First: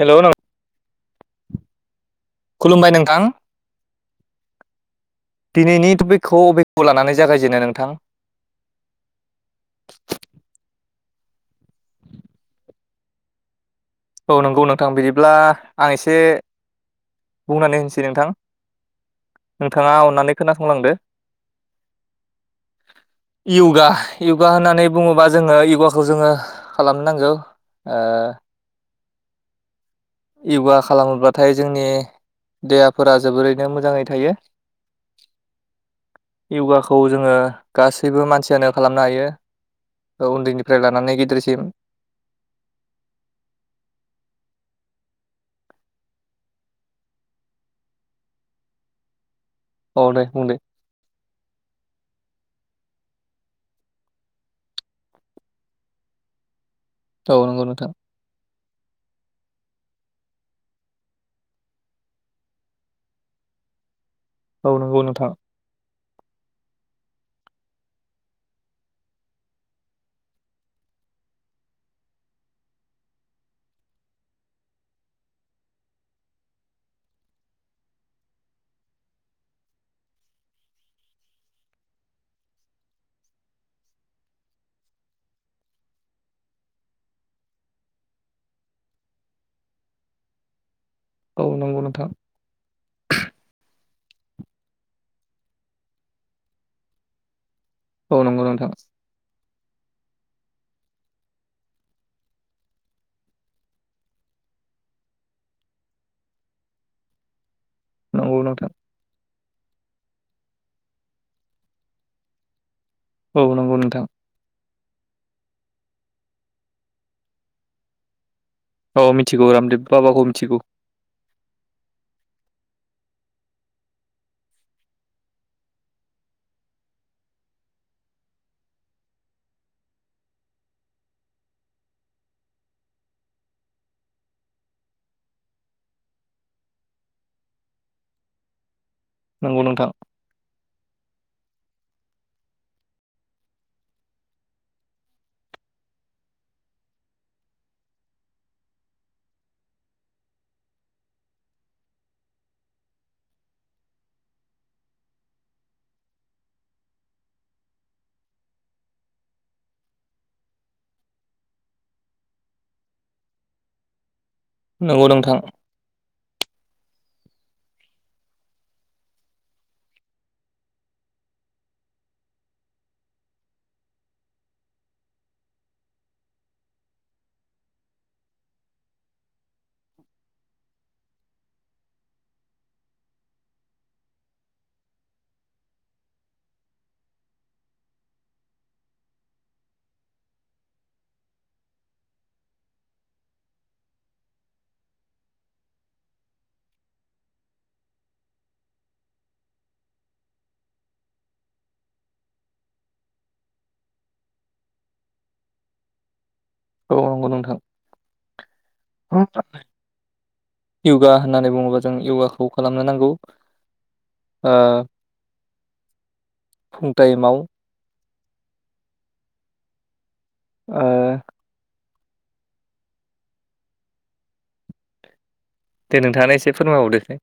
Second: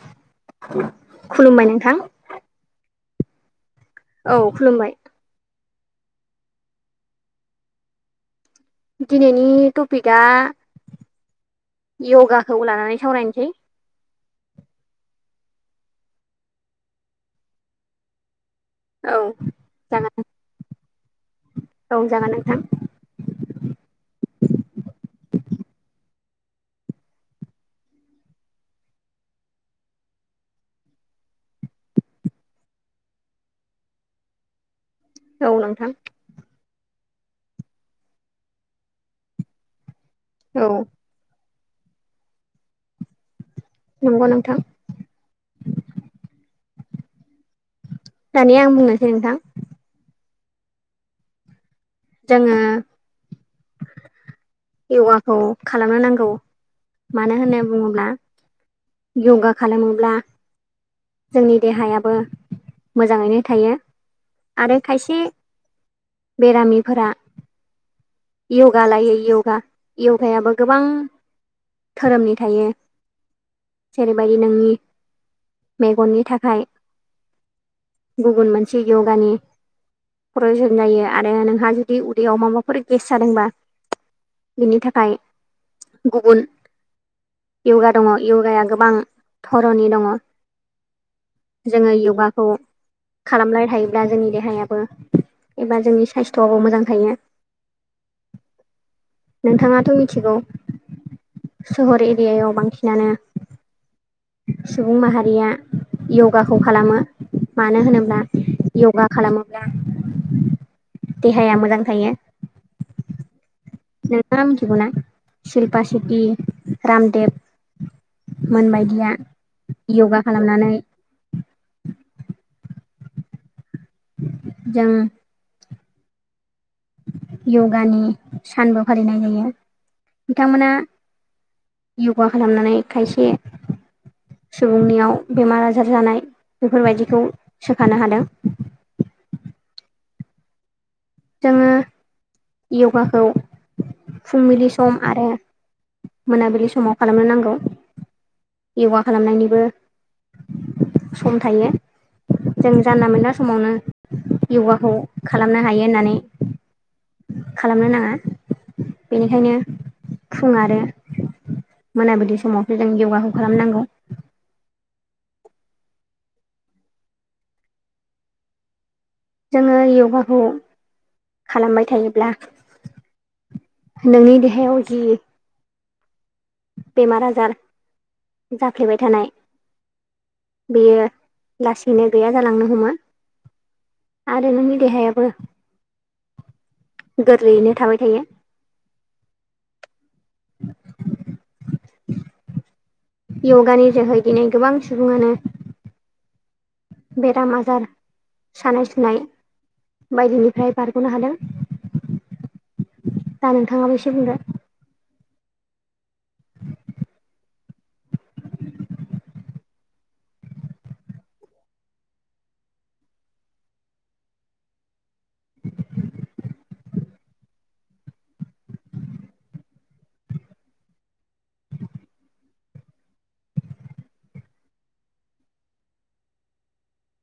Hello नों खुलुमबाय नोंथां खुलुमबाय नोंथां। औ खुलुमबाय दिनैनि टपिकखौ अबेखौ लानानै जागायजेनो नोंथां? दिनैनि टपिकआ यगाखौ लानानै सावरायनोसै औ नंगौ नोंथां बिदिब्ला आं एसे बुंनानै होनसै नोंथां औ नोंथाङा जागोन अन्नानै खोनासंलांदो औ जागोन नोंथां यगा योगा होननानै बुङोबा जोङो यगाखौ जोङो खालामनांगौ ओ यगा खालामोब्लाथाय जोंनि देहाफोरा जोबोरैनो मोजाङै थायो औ नोंथां यगाखौ जोङो गासैबो मानसियानो खालामनो हायो औ उन्दैनिफ्राय लानानै गिदिरसिम नंगौ नोंथां दानिया आं बुंनोसै नोंथां औ दे बुं दे जोङो यगाखौ खालामनो नांगौ औ मानो होनना नंगौ नोंथां बुङोब्ला यगा खालामोब्ला जोंनि देहायाबो मोजाङैनो थायो औ आरो नंगौ खायसे नोंथां बेरामिफोरा य'गा लायो य'गा य'गायाबो गोबां धोरोमनि थायो। जेरैबायदि नोंनि मेगननि थाखाय गुबुन मोनसे य'गानि प्रयजन जायो आरो नोंहा जुदि उदैयाव माबाफोर गेस जादोंबा बेनि थाखाय गुबुन य'गा दंङ य'गाया गोबां धरनि दंङ। औ नंगौ जोङो नोंथां य'गाखौ खालामलाय था ब्ला जोंनि देहायाबो एबा जोंनि साइस्थ'आबो मोजां थायो। औ नंगौ नोंथां। नोंथाङाथ' मिथिगौ सहर एरियायाव बांसिनानो सुबुं माहारिया य'गाखौ खालामो। मानो होनोब्ला नंगौ नोंथां य'गा खालामोब्ला देहाया मोजां थायो। औ नंगौ नोंथां। थिगौना सिल्पा सिथि रामदेब औ मोनबायदिया मिथिगौ रामदेब योगा बाबाखौ मिथिगौ खालामनानै जों य'गानि सानबो फालिनाय जायो बिथांमोना योगा खालामनानै खायसे सुबुंनियाव बेमार आजार जानाय बेफोरबायदिखौ सोखानो हादों। नंगौ नोंथां। जोङो य'गाखौ फुंबिलि सम आरो मोनाबिलि समाव खालामनो नांगौ। य'गा खालामनायनिबो सम थायो। जों जानला मोनला समावनो य'गाखौ खालामनो हायो होननानै खालामनो नांङा बेनिखायनो फुुं आरो मोनाबिलि समावसो जों य'गाखौ खालामनांगौ। नंगौ नोंथां। जोङो य'गाखौ खालामबाय थायोब्ला नोंनि देहायाव जि बेमार आजार जाफ्लेबाय थानाय बेयो लासैनो गैया जालांनो हमो। आरो नोंनि देहाया बो गोरलैयैनो थाबाय थायो। [inaudible] य'गानि जोहै दिनै गोबां सुबुंङानो बेराम आजार सानाय सुनाय बायदिनिफ्राय बारग'नो हादों। दा नोंथाङाब एसे बुंदो। औ नंगौ नोंथां। [unintelligible] योगा होननानै बुंङोबा जों योगाखौ खालामनो नांगौ। ओ फुं टाइमाव ओ दे नोंथांङानो एसे फोरमायबावदो दे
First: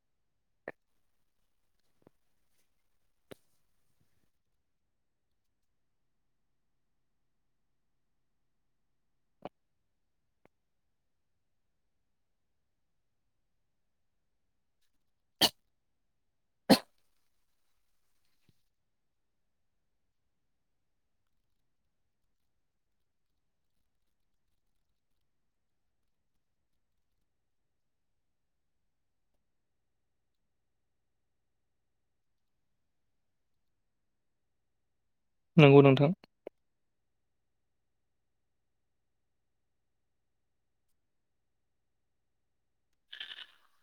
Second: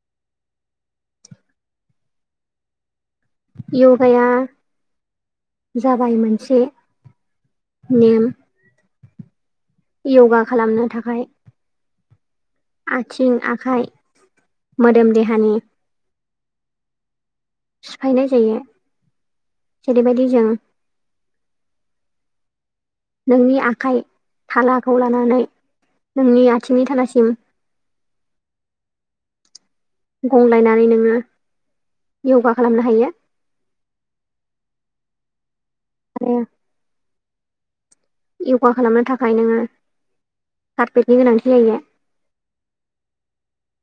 य'गाया जाबाय मोनसे नेम य'गा खालामनो थाखाय आथिं आखाइ मोदोम देहानि सिफायनाय जायो। जेरैबायदि जों नोंनि आखाइ थालाखौ लानानै नोंनि आथिंनि थालासिम गंलायनानै नोङो योगा खालामनो हायो। नंगौ नोंथां। आरो यगा खालामनो थाखाय नोङो कारफेटनि गोनांथि जायो। [inaudible]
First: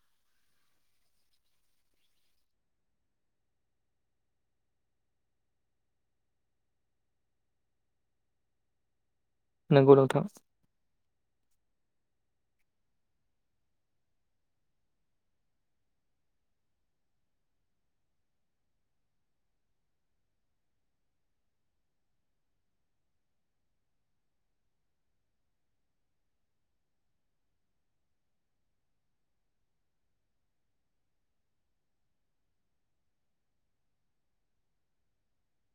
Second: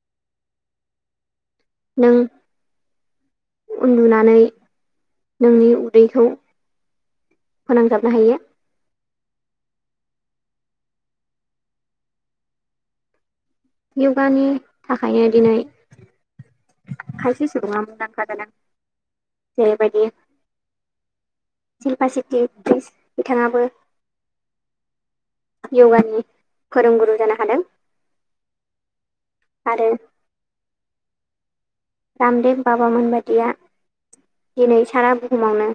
नों उन्दुनानै नोंनि उदैखौ फोनांजाबनो हायो। नोंगौ नोंथां। यगानि थाखायनो दिनै खायसे सुबुङा मुंदांखा गोनां जेरैबायदि सिल्पासेत्रि एकट्रिस बिथाङाबो यगानि फोरोंगुरु जानो हादों। आरो रामदेब बाबामोन बादिया दिनै सारा बुहुमावनो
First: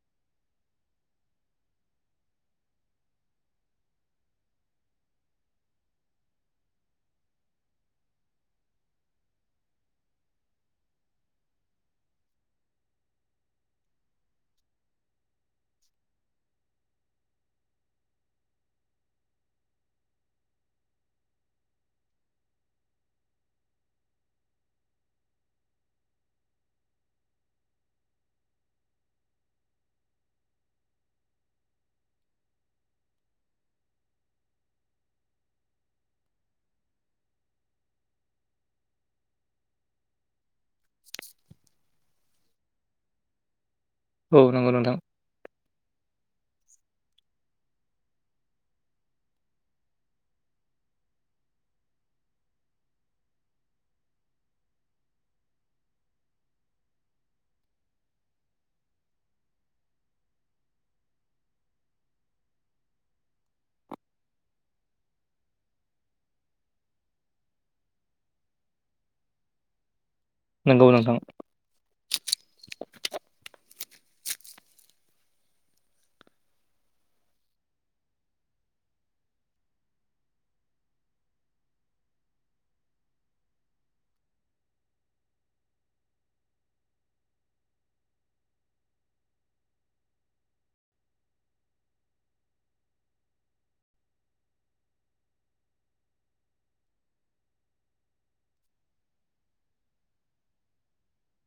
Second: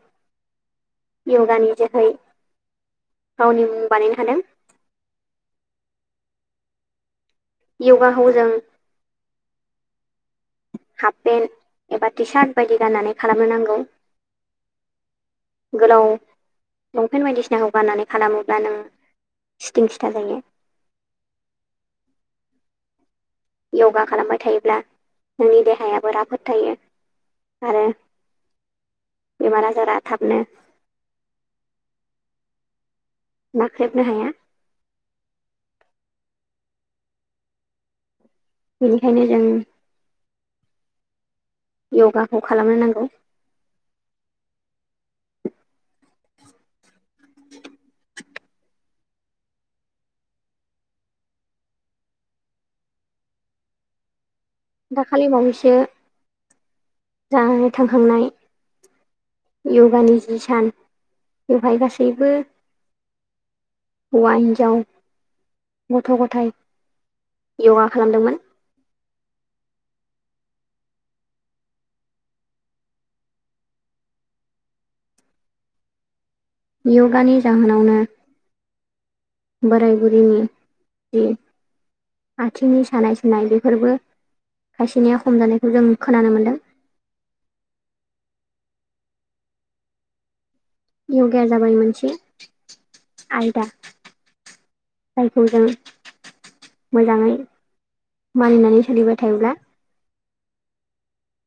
यगानि जोहै गावनि मुं बानायनो हादों। यगाखौ जों हाफ पेन्ट एबा टि सार्ट बायदि गाननानै खालामनो नांगौ। गोलाव लंपेन्ट बायदिसिनाखौ गाननानै खालामोब्ला नों सिथिं सिथा जायो। [inaudible] यगा खालामबाय थायोब्ला नोंनि देहायाबो राफोद थायो। आरो बेमार आजारा थाबनो नाख्रेबनो हाया। बेनिखायनो जों [inaudible] य'गाखौ खालामनो नांगौ। औ नंगौ नोंथां। दाखालि बावैसो जानानै थांखांनाय यगानि जि सान बेवहाय गासैबो हौवा हिनजाव गथ' गथाइ यगा खालामदोंमोन। नंगौ नोंथां। यगानि जाहोनावनो बोराय बुरिनि जे आथिंनि सानाय सुनाय बेफोरबो खायसेनिया खम जानायखौ जों खोनानो मोनदों। [inaudible] य'गाया जाबाय मोनसे आयदा। जायखौ जों मोजाङै मानिनानै सोलिबाय थायोब्ला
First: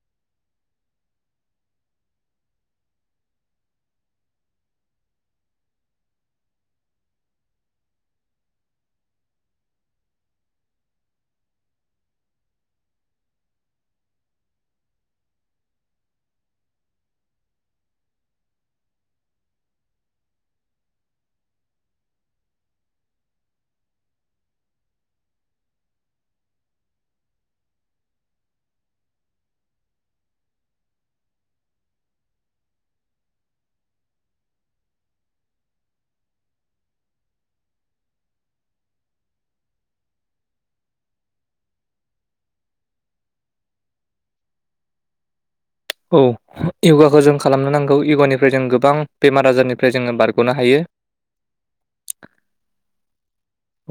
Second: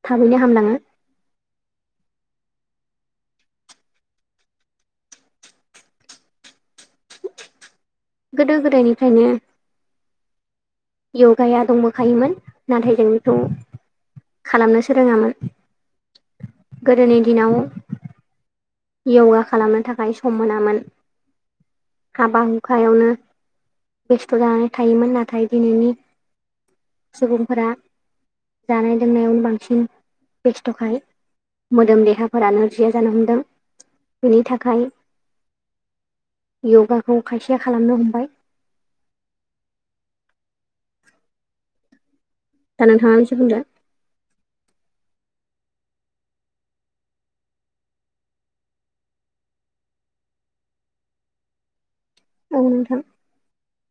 थाबैनो हामलाङो। गोदो गोदायनिफ्रायनो य'गाया दंबोखायोमोन नाथाय जों बेखौ खालामनोसो रोङामोन। गोदोनि दिनाव यगा खालामनो थाखाय सम मोनामोन। हाबा हुखायावनो बेस्थ' जानानै थायोमोन नाथाय दिनैनि सुबुंफोरा जानाय लोंनायावनो बांसिन बेस्थ'खाय मोदोम देहाफोरा नोरजिया जानो हमदों बेनि थाखाय य'गाखौ खायसेया खालामनो हमबाय। दा नोंथाङा एसे बुंदो औ य'गाखौ जों खालामनो नांगौ य'गानिफ्राय जों गोबां बेमार आजारनिफ्राय जोङो बारग'नो हायो। [inaudible] औ नोंथां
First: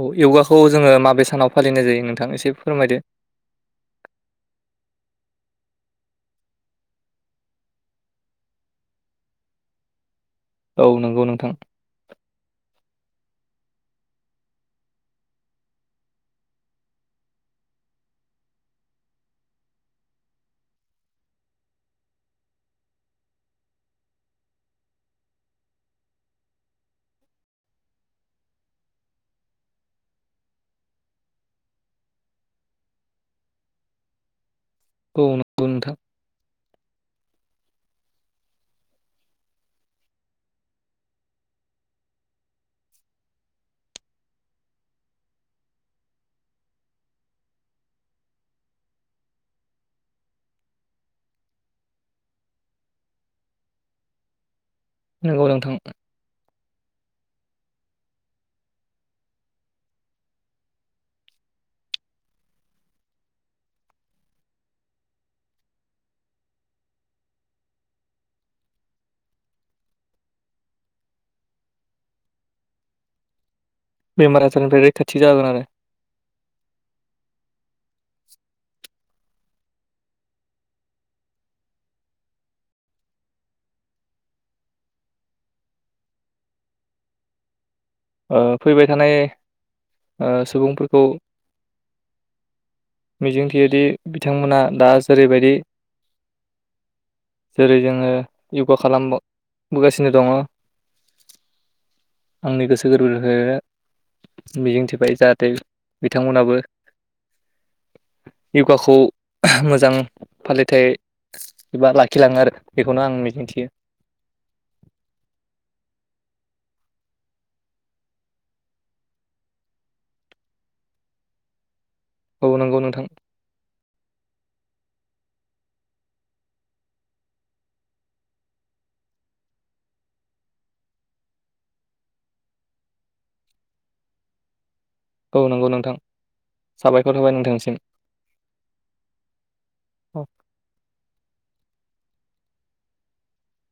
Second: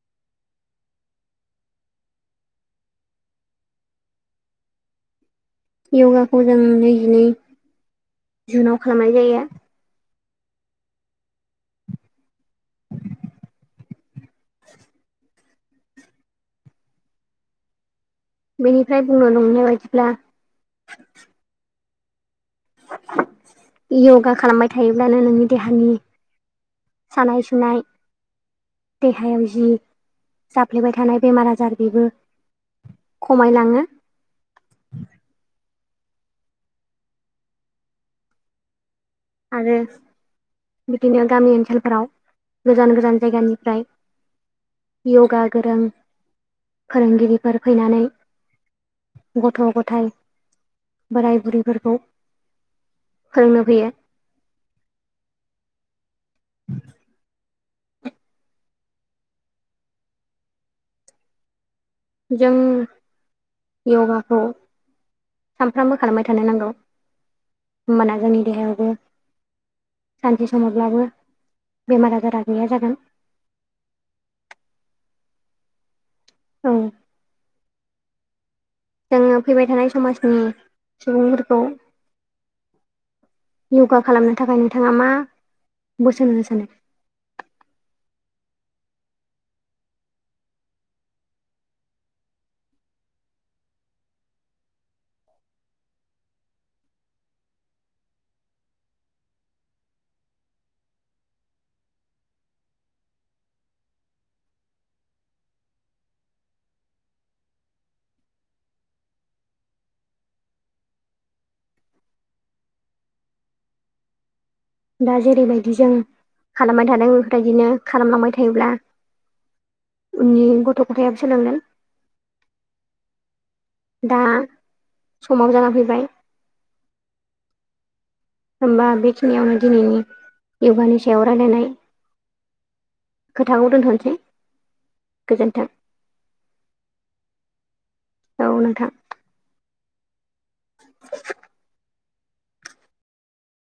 औ य'गाखौ जोङो माबे सानाव फालिनाय जायो नोंथां एसे फोरमायदो। [inaudible] य'गाखौ जों नैजिनै जुनाव खालामनाय जायो। औ नंगौ नोंथां बेनिफ्राय बुंनो नंनाय बायदिब्ला य'गा खालामबाय थायोब्लानो नोंनि देहानि सानाय सुनाय देहायाव जि जाफ्लेबाय थानाय बेमार आजार बेबो खमायलाङो। औ नंगौ नोंथां। आरोे बिदिनो गामि ओनसोलफोराव गोजान गोजान जायगानिफ्राय य'गा गोरों फोरोंगिरिफोर फैनानै गथ' गथाय बोराय बुरैफोरखौ फोरोंनो फैयो। नंगौ नोंथां [inaudible] जों य'गाखौ सानफ्रामबो खालामबाय थानो नांगौ होमबाना जोंनि देहायावबो सानसे समावब्लाबो बेमार आजारा गैया जागोन। बेमार आजारनिफ्राय रैखाथि जाागोन आरो। औ जोङो फैबाय थानाय समाजनि सुबुंफोरखौ य'गा खालामनो थाखाय नोंथाङा मा बोसोन होनो सानो? [inaudible] ओ फैबाय थानाय ओ सुबुंफोरखौ मिजिंथियोदि बिथांमोना दा जेरैबायदि जेरै जोङो यगा खालामबोगासिनो दङ आंनि गोसो गोर्बो जो मिजिं थिबाय जाहाथे बिथांमोनहाबो यगाखौ मोजां फालिथाय एबा लाखिलाङो आरो बेखौनो आं मिजिंथियो। दा जेरैबायदि जों खालामबाय थादों बेफोरबायदिनो खालामलांबाय थायोब्ला उननि गथ' गथायाबो सोलोंगोन औ नोंगौ नोंथां। दा समाबो जाना फैबाय होमबा बेखिनियावनो दिनैनि य'गानि सायाव रायलायनाय। खोथाखौ दोनथ'नोसै। औ गोजोन्थों नंगौ नोंथां साबायखर थाबाय नोंथांसिम। औ नोंथां। औ [unintelligible]